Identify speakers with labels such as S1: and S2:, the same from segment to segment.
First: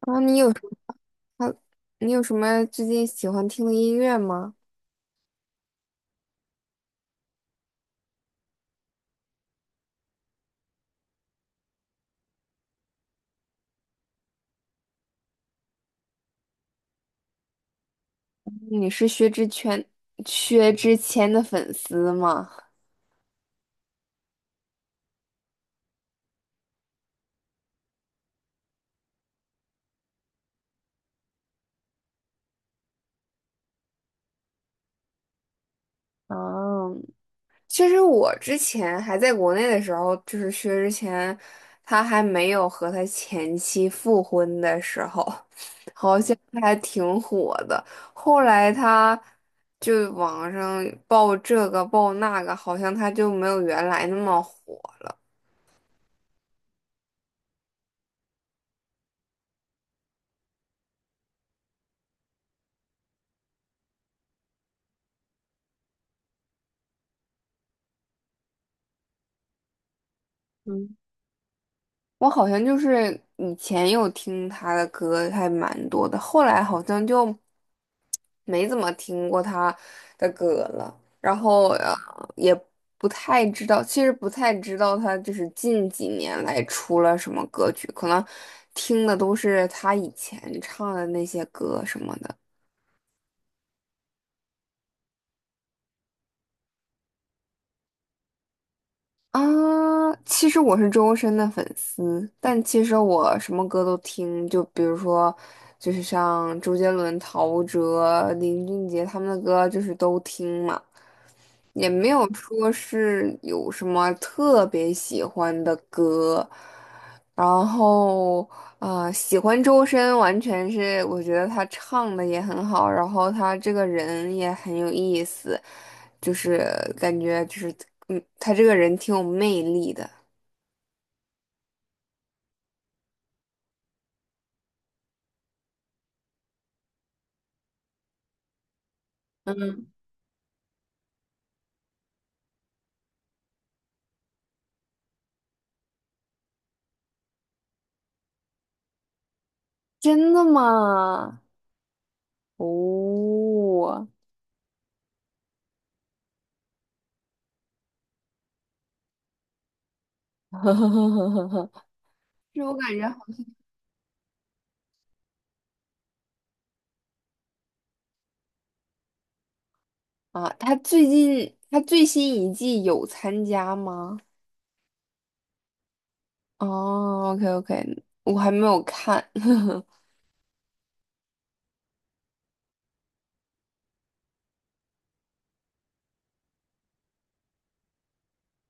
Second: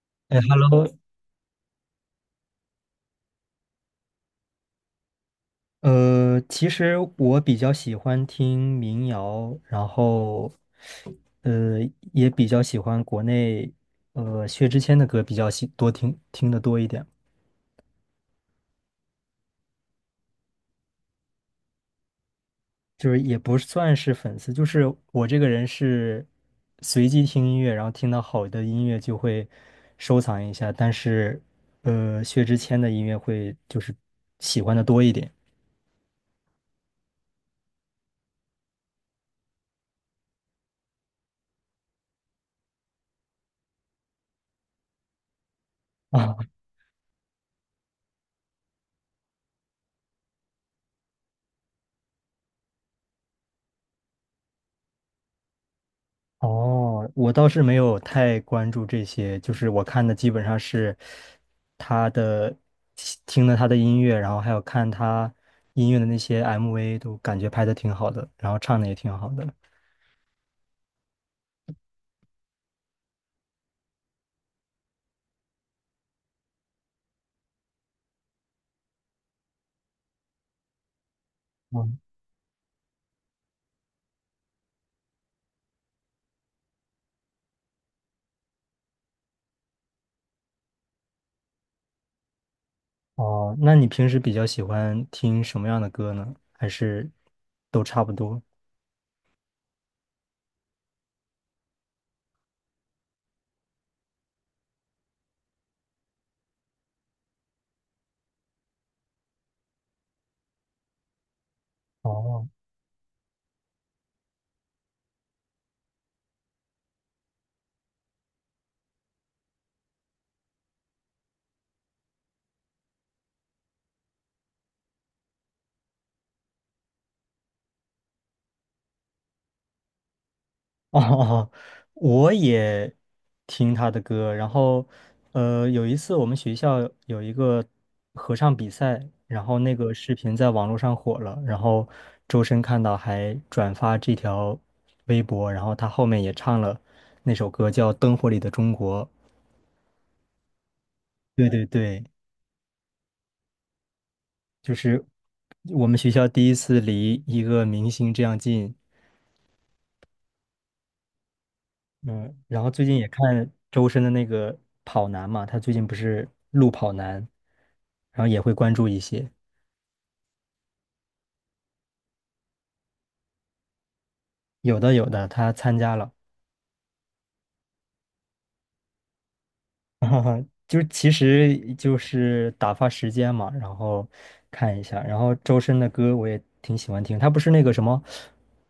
S1: 然后
S2: 哎，Hello，
S1: 么，你有什么最近喜欢听的音乐吗？
S2: 其实我比较喜欢听民谣，然后，呃，也比较喜欢国内，薛之谦的歌比较喜多听听的多一点，
S1: 你是薛之谦的粉丝吗？
S2: 就是也不算是粉丝，就是我这个人是随机听音乐，然后听到好的音乐就会收藏一下，但是，薛之谦的音乐会就是喜欢的多一点。
S1: 嗯，其实我之前还在国内的时候，就是薛之谦，他还没有和他前妻复婚的时候，好像
S2: 啊。
S1: 他还挺火的。后来他就网上爆这个爆那个，好像他就没有原来那么火了。
S2: 哦，我倒是没有太关注这些，就是我看的基本上是他的，听了他的音乐，然后还有看他音乐的那些 MV，都感觉拍的挺好的，然后唱的也挺好的。
S1: 嗯。我好像就是以前有听他的歌还蛮多的，后来好像就没怎么听过他的歌了，然后
S2: 嗯，
S1: 也不太知道，其实不太知道他就是近几年来出了什么歌曲，可能听的都是他以前唱的那些歌什么的。
S2: 哦，那你平时比较喜欢听什么样的歌呢？还是都差不多？
S1: 啊，其实我是周深的粉丝，但其实我什么歌都听，就比如说，就是像周杰伦、陶喆、林俊杰他们的歌，就是都听嘛，也没有
S2: 哦。
S1: 说是有什么特别喜欢的歌。然后，啊，喜欢周深完全是我觉得他唱的也很好，然后他这个人也很有意思，就是感觉就是。他这个人挺有魅力的。
S2: 哦，我也听他的歌，然后，有一次我们学校有一个合唱比赛，然后那
S1: 嗯，
S2: 个视频在网络上火了，然后周深看到还转发这条微博，然后他后面也唱了那首歌叫《灯火里的中国》。
S1: 真的吗？
S2: 对对对，
S1: 哦，
S2: 就是我们学校第一次离一个明星这样近，嗯，
S1: 是
S2: 然后
S1: 我
S2: 最
S1: 感
S2: 近
S1: 觉
S2: 也看周深的那个跑男嘛，他最近不是录跑男，然后也会关注一些，
S1: 好啊，他最新一季有参加吗？
S2: 有的有的他参加了，
S1: 哦，OK OK，我还没有看。
S2: 就是其实就是打发时间嘛，然后看一下，然后周深的歌我也挺喜欢听，他不是那个什么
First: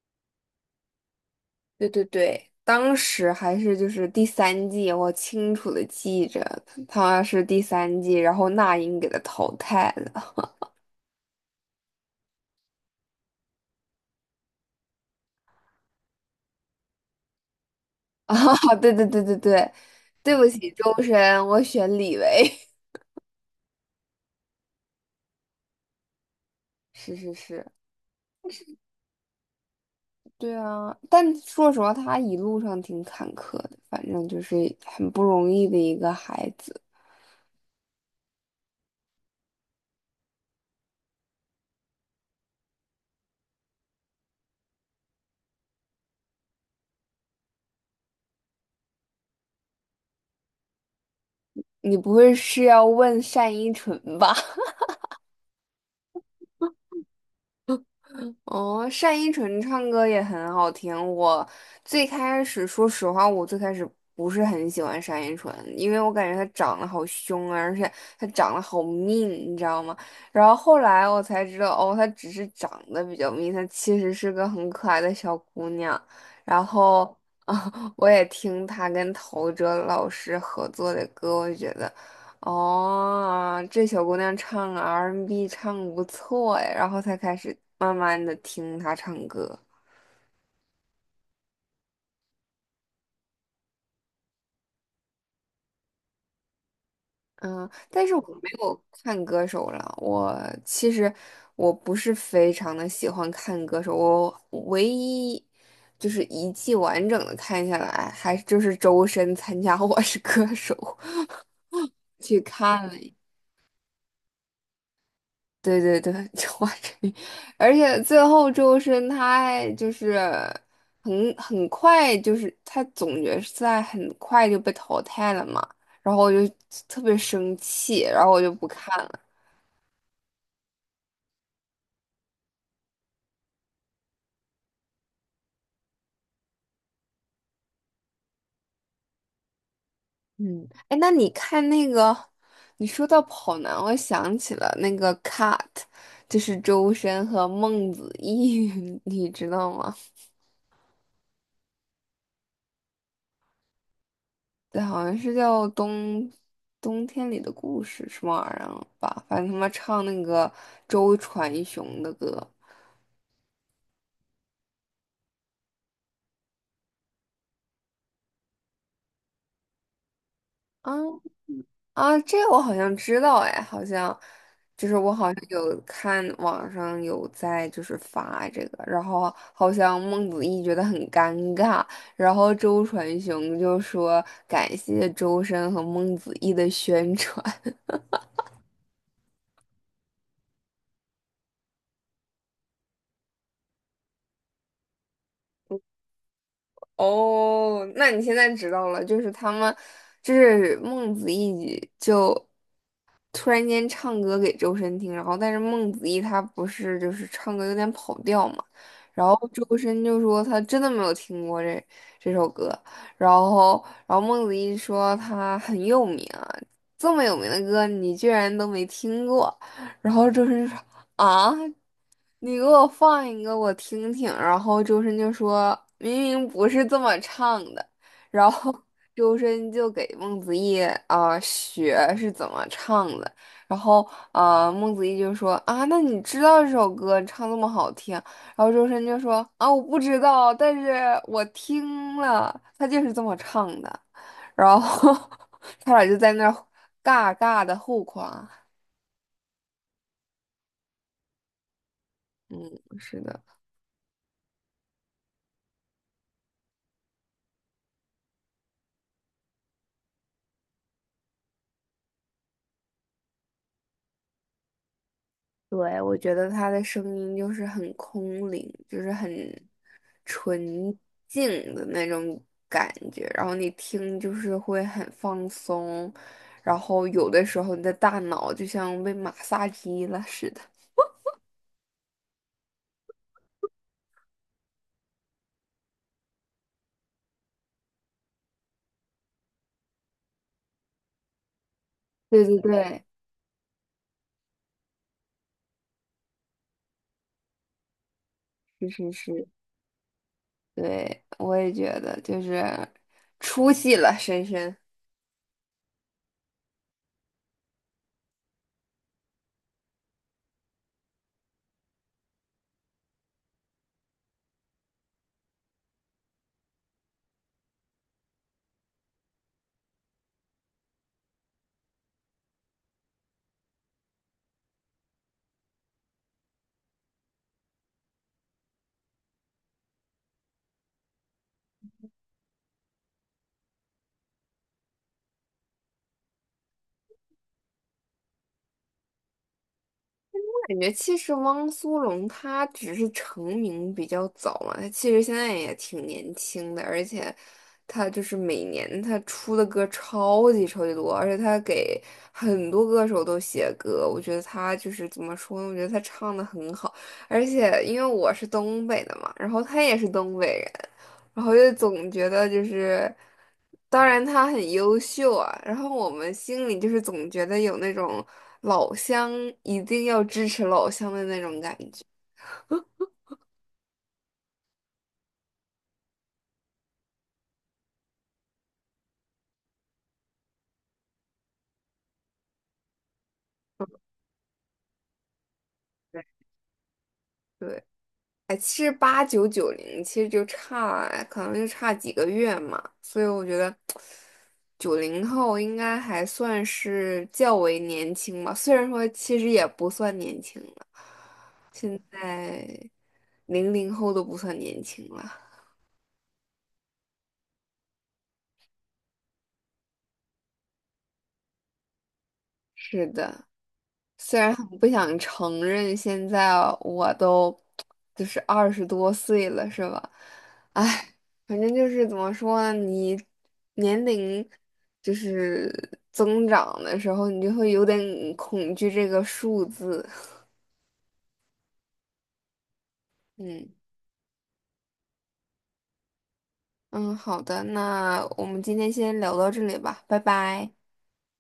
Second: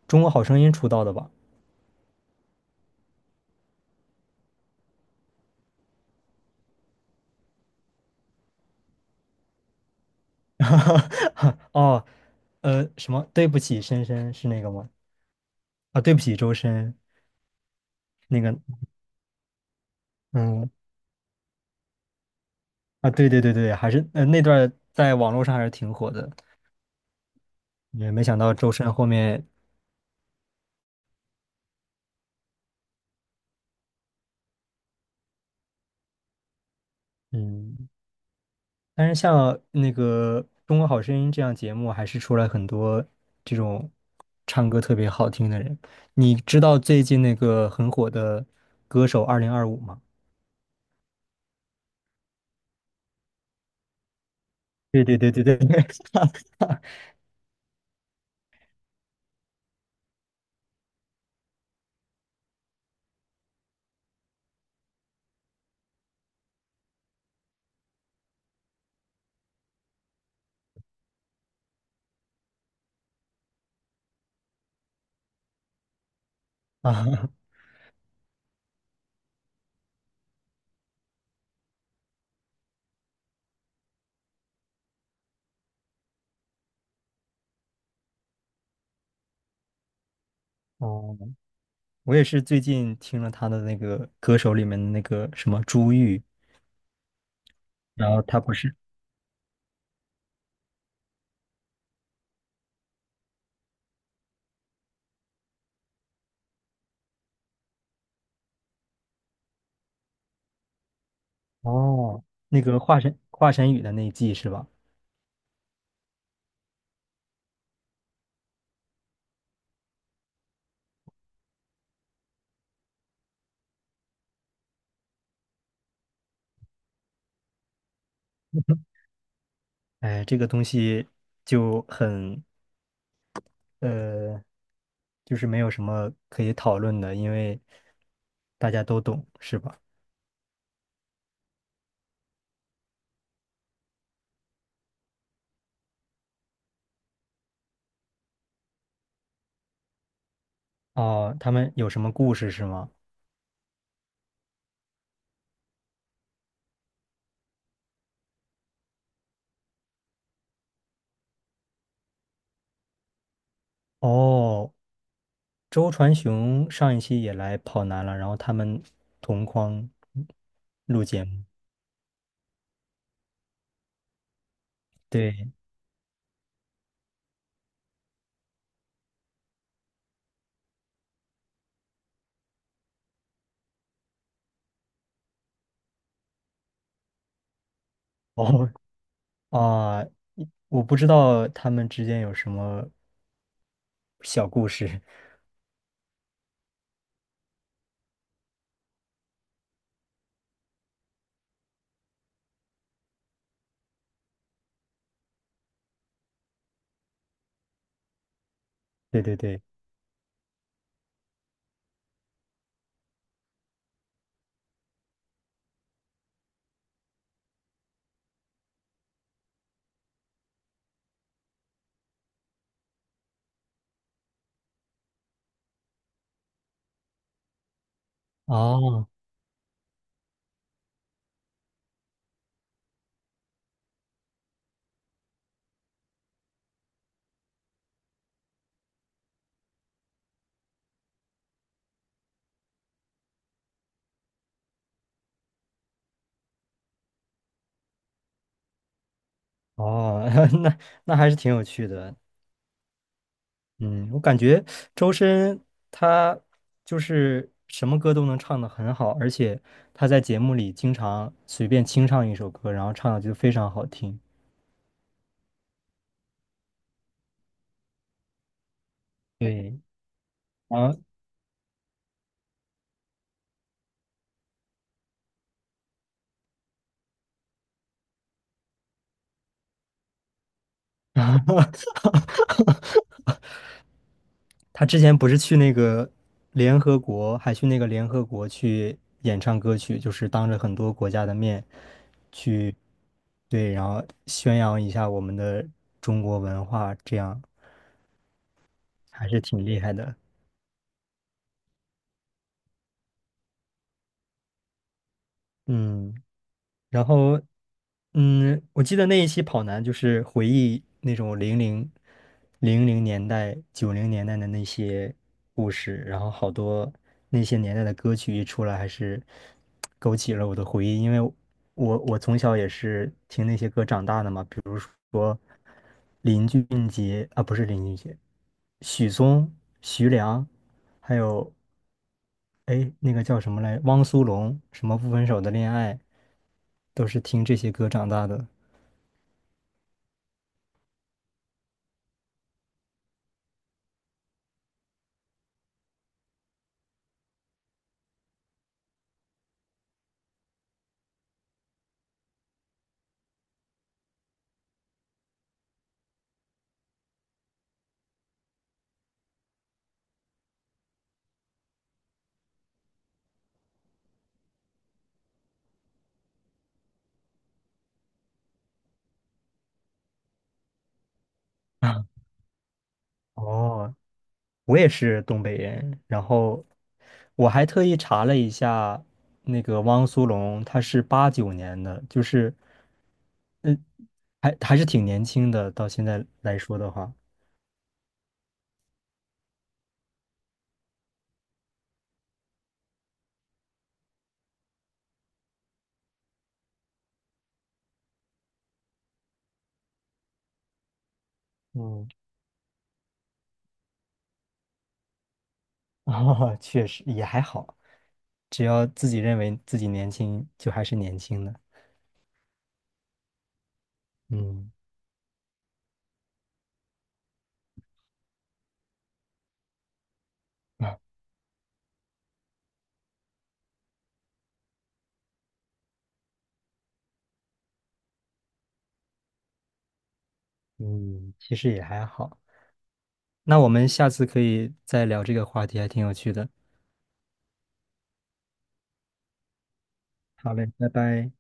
S2: 《中国好声音》出道的吧？
S1: 对对对，当时还是就是第三季，我清楚的记着他是第三季，然后那英给他淘汰了。
S2: 哦，什么对不起深深是那个吗？啊，对不起周深
S1: 啊，
S2: 那个，
S1: 对对对对对，对不起，
S2: 嗯。
S1: 周深，我选李维。
S2: 啊，对对对对，还是那段儿在网络上还是挺火的，
S1: 是是是，
S2: 也没想到周深后面，
S1: 对啊，但说实话，他一路上挺坎坷的，反正就是很不容易的一个孩子。
S2: 嗯，但是像那个《中国好声音》这样节目，还是出来很多这种唱歌特别好听的人。你知道最近那个很火的歌手2025吗？
S1: 你不会是要问单依纯吧？
S2: 对对对对对对
S1: 哦，单依纯唱歌也很好听。我最开始，说实话，我最开始不是很喜欢单依纯，因为我感觉她长得好凶啊，而且她长得好命，你知道吗？然后后来我才知道，哦，她只是长得比较命，她其实是个很可爱的小姑娘。然后
S2: 啊，
S1: 啊，我也听她跟陶喆老师合作的歌，我觉得。哦，这小姑娘唱 R&B n 唱得不错哎，然后才开始慢慢的听她唱歌。
S2: 哦，我也是最近听了他的那个歌手里面的那个什么朱玉，
S1: 嗯，但
S2: 然
S1: 是我
S2: 后他
S1: 没
S2: 不是
S1: 有看歌手了。我其实我不是非常的喜欢看歌手，我唯一就是一季完整的看下来，还就是周深参加 《我是歌手》
S2: 哦，
S1: 去
S2: 那个
S1: 看了。
S2: 华晨宇的那一季是吧？
S1: 对对对，就华晨宇，而且最后周深他还就是很快，就是他总决赛很快就被淘汰了嘛，然后我就特别生气，然后我就不看了。
S2: 哎，这个东西就很呃，就是没有什么可以讨论的，因为大家都懂，是吧？
S1: 嗯，哎，那你看那个，你说到跑男，我想起了那个 Cut，就是周深和孟子义，你知道吗？
S2: 哦，他们有什么故事是吗？
S1: 对，好像是叫冬天里的故事什么玩意儿吧，反正他们唱那个周传雄的歌
S2: 哦，周传雄上一期也来跑男了，然后他们同框
S1: 啊
S2: 录节目。
S1: 啊，这个我好像知道哎，好像就是我好像
S2: 对，
S1: 有看网上有在就是发这个，然后好像孟子义觉得很尴尬，然后周传雄就说感谢周深和孟子义的宣传。
S2: 哦啊，我不知道他们之间有什么小故事。
S1: 哦，那你现在知道了，就是他们，就是孟子义就突然间唱歌给周深听，然后但是孟子义他不是就是唱歌有点跑调嘛，
S2: 对
S1: 然
S2: 对
S1: 后
S2: 对，
S1: 周深就说他真的没有听过这首歌，然后孟子义说他很有名啊，这么有名的歌你居然都没听过，然后周深就说啊，你给我放一个我听听，然后周深就说明明不是这么唱的，然后。
S2: 哦
S1: 周深就给孟子义学是怎么唱的，然后孟子义就说啊，那你知道这首歌唱这么好听，然后周深就说啊我不知道，但是我听了，他就是这么唱的，然后 他俩就在那儿尬尬的互夸，
S2: 哦，那那还是挺有趣的。
S1: 是的。
S2: 嗯，我感觉周深他就是什么歌都能唱得很好，而且他在节目里经常随便清唱一首歌，然后唱的就非常好听。
S1: 对，我觉得他的声音就是很空灵，就是很
S2: 对，
S1: 纯
S2: 然后
S1: 净的那种感觉，然后你听就是会很放松，然后有的时候你的大脑就像被马杀鸡了似的。
S2: 他之前不是去那个联合国，还去那个联合国去演唱歌曲，就是当着很多国家的面
S1: 对对
S2: 去，
S1: 对，
S2: 对，然后宣扬一下我们的中国文化，这样
S1: 是是
S2: 还是
S1: 是，
S2: 挺厉害的。
S1: 对，我也觉得就是出戏了，深深。
S2: 嗯，然后。嗯，我记得那一期跑男就是回忆那种零零年代、90年代的那些故事，然后好多那些年代的歌曲一出来，还是勾起了我的回忆，因为我从小也是听那些歌长大的嘛，比如说林俊杰啊，不是林俊杰，许嵩、徐良，还有哎那个叫什么来，汪苏泷，什么不分手的恋爱，都是听这些歌长大的。
S1: 感觉其实汪苏泷他只是成名比较早嘛，他其实现在也挺年轻的，而且他就是每年他出的歌超级超级多，而且他给很多歌手都写歌，我觉得他就是怎么说呢？我觉得他唱的很好，而且因为我是东北的嘛，然后他也是东北人，然后就总觉得就是。当然他很优秀啊，然后我们心里就是总觉得有那种老乡一定要支持老乡的那种感觉。
S2: 哦，我也是东北人，然后我还特意查了一下，那个汪苏泷他是89年的，就是嗯，还是挺年轻的，到现
S1: 对，
S2: 在来说的话，
S1: 哎，其实八九九零其实就差，可能就差几个月嘛，所以我觉得九零后应该还算是较为年轻吧，虽然说其实也不算年轻了，现
S2: 嗯，
S1: 在零零后都不算年轻了。
S2: 啊，确实也还好，只要自己认为自己年轻，就还是年轻的，
S1: 是的。虽然很
S2: 嗯
S1: 不想承认，现在我都就是二十多岁了，是吧？
S2: 啊
S1: 唉，反正就是怎么说呢，你年龄就是增长的时候，你就会有点恐惧这个数字。
S2: 嗯，其实也还好。那我
S1: 嗯
S2: 们下次可以再聊这个话题，还挺有趣的。
S1: 嗯，好的，那我们今天先聊到这里吧，拜
S2: 好嘞，
S1: 拜。
S2: 拜拜。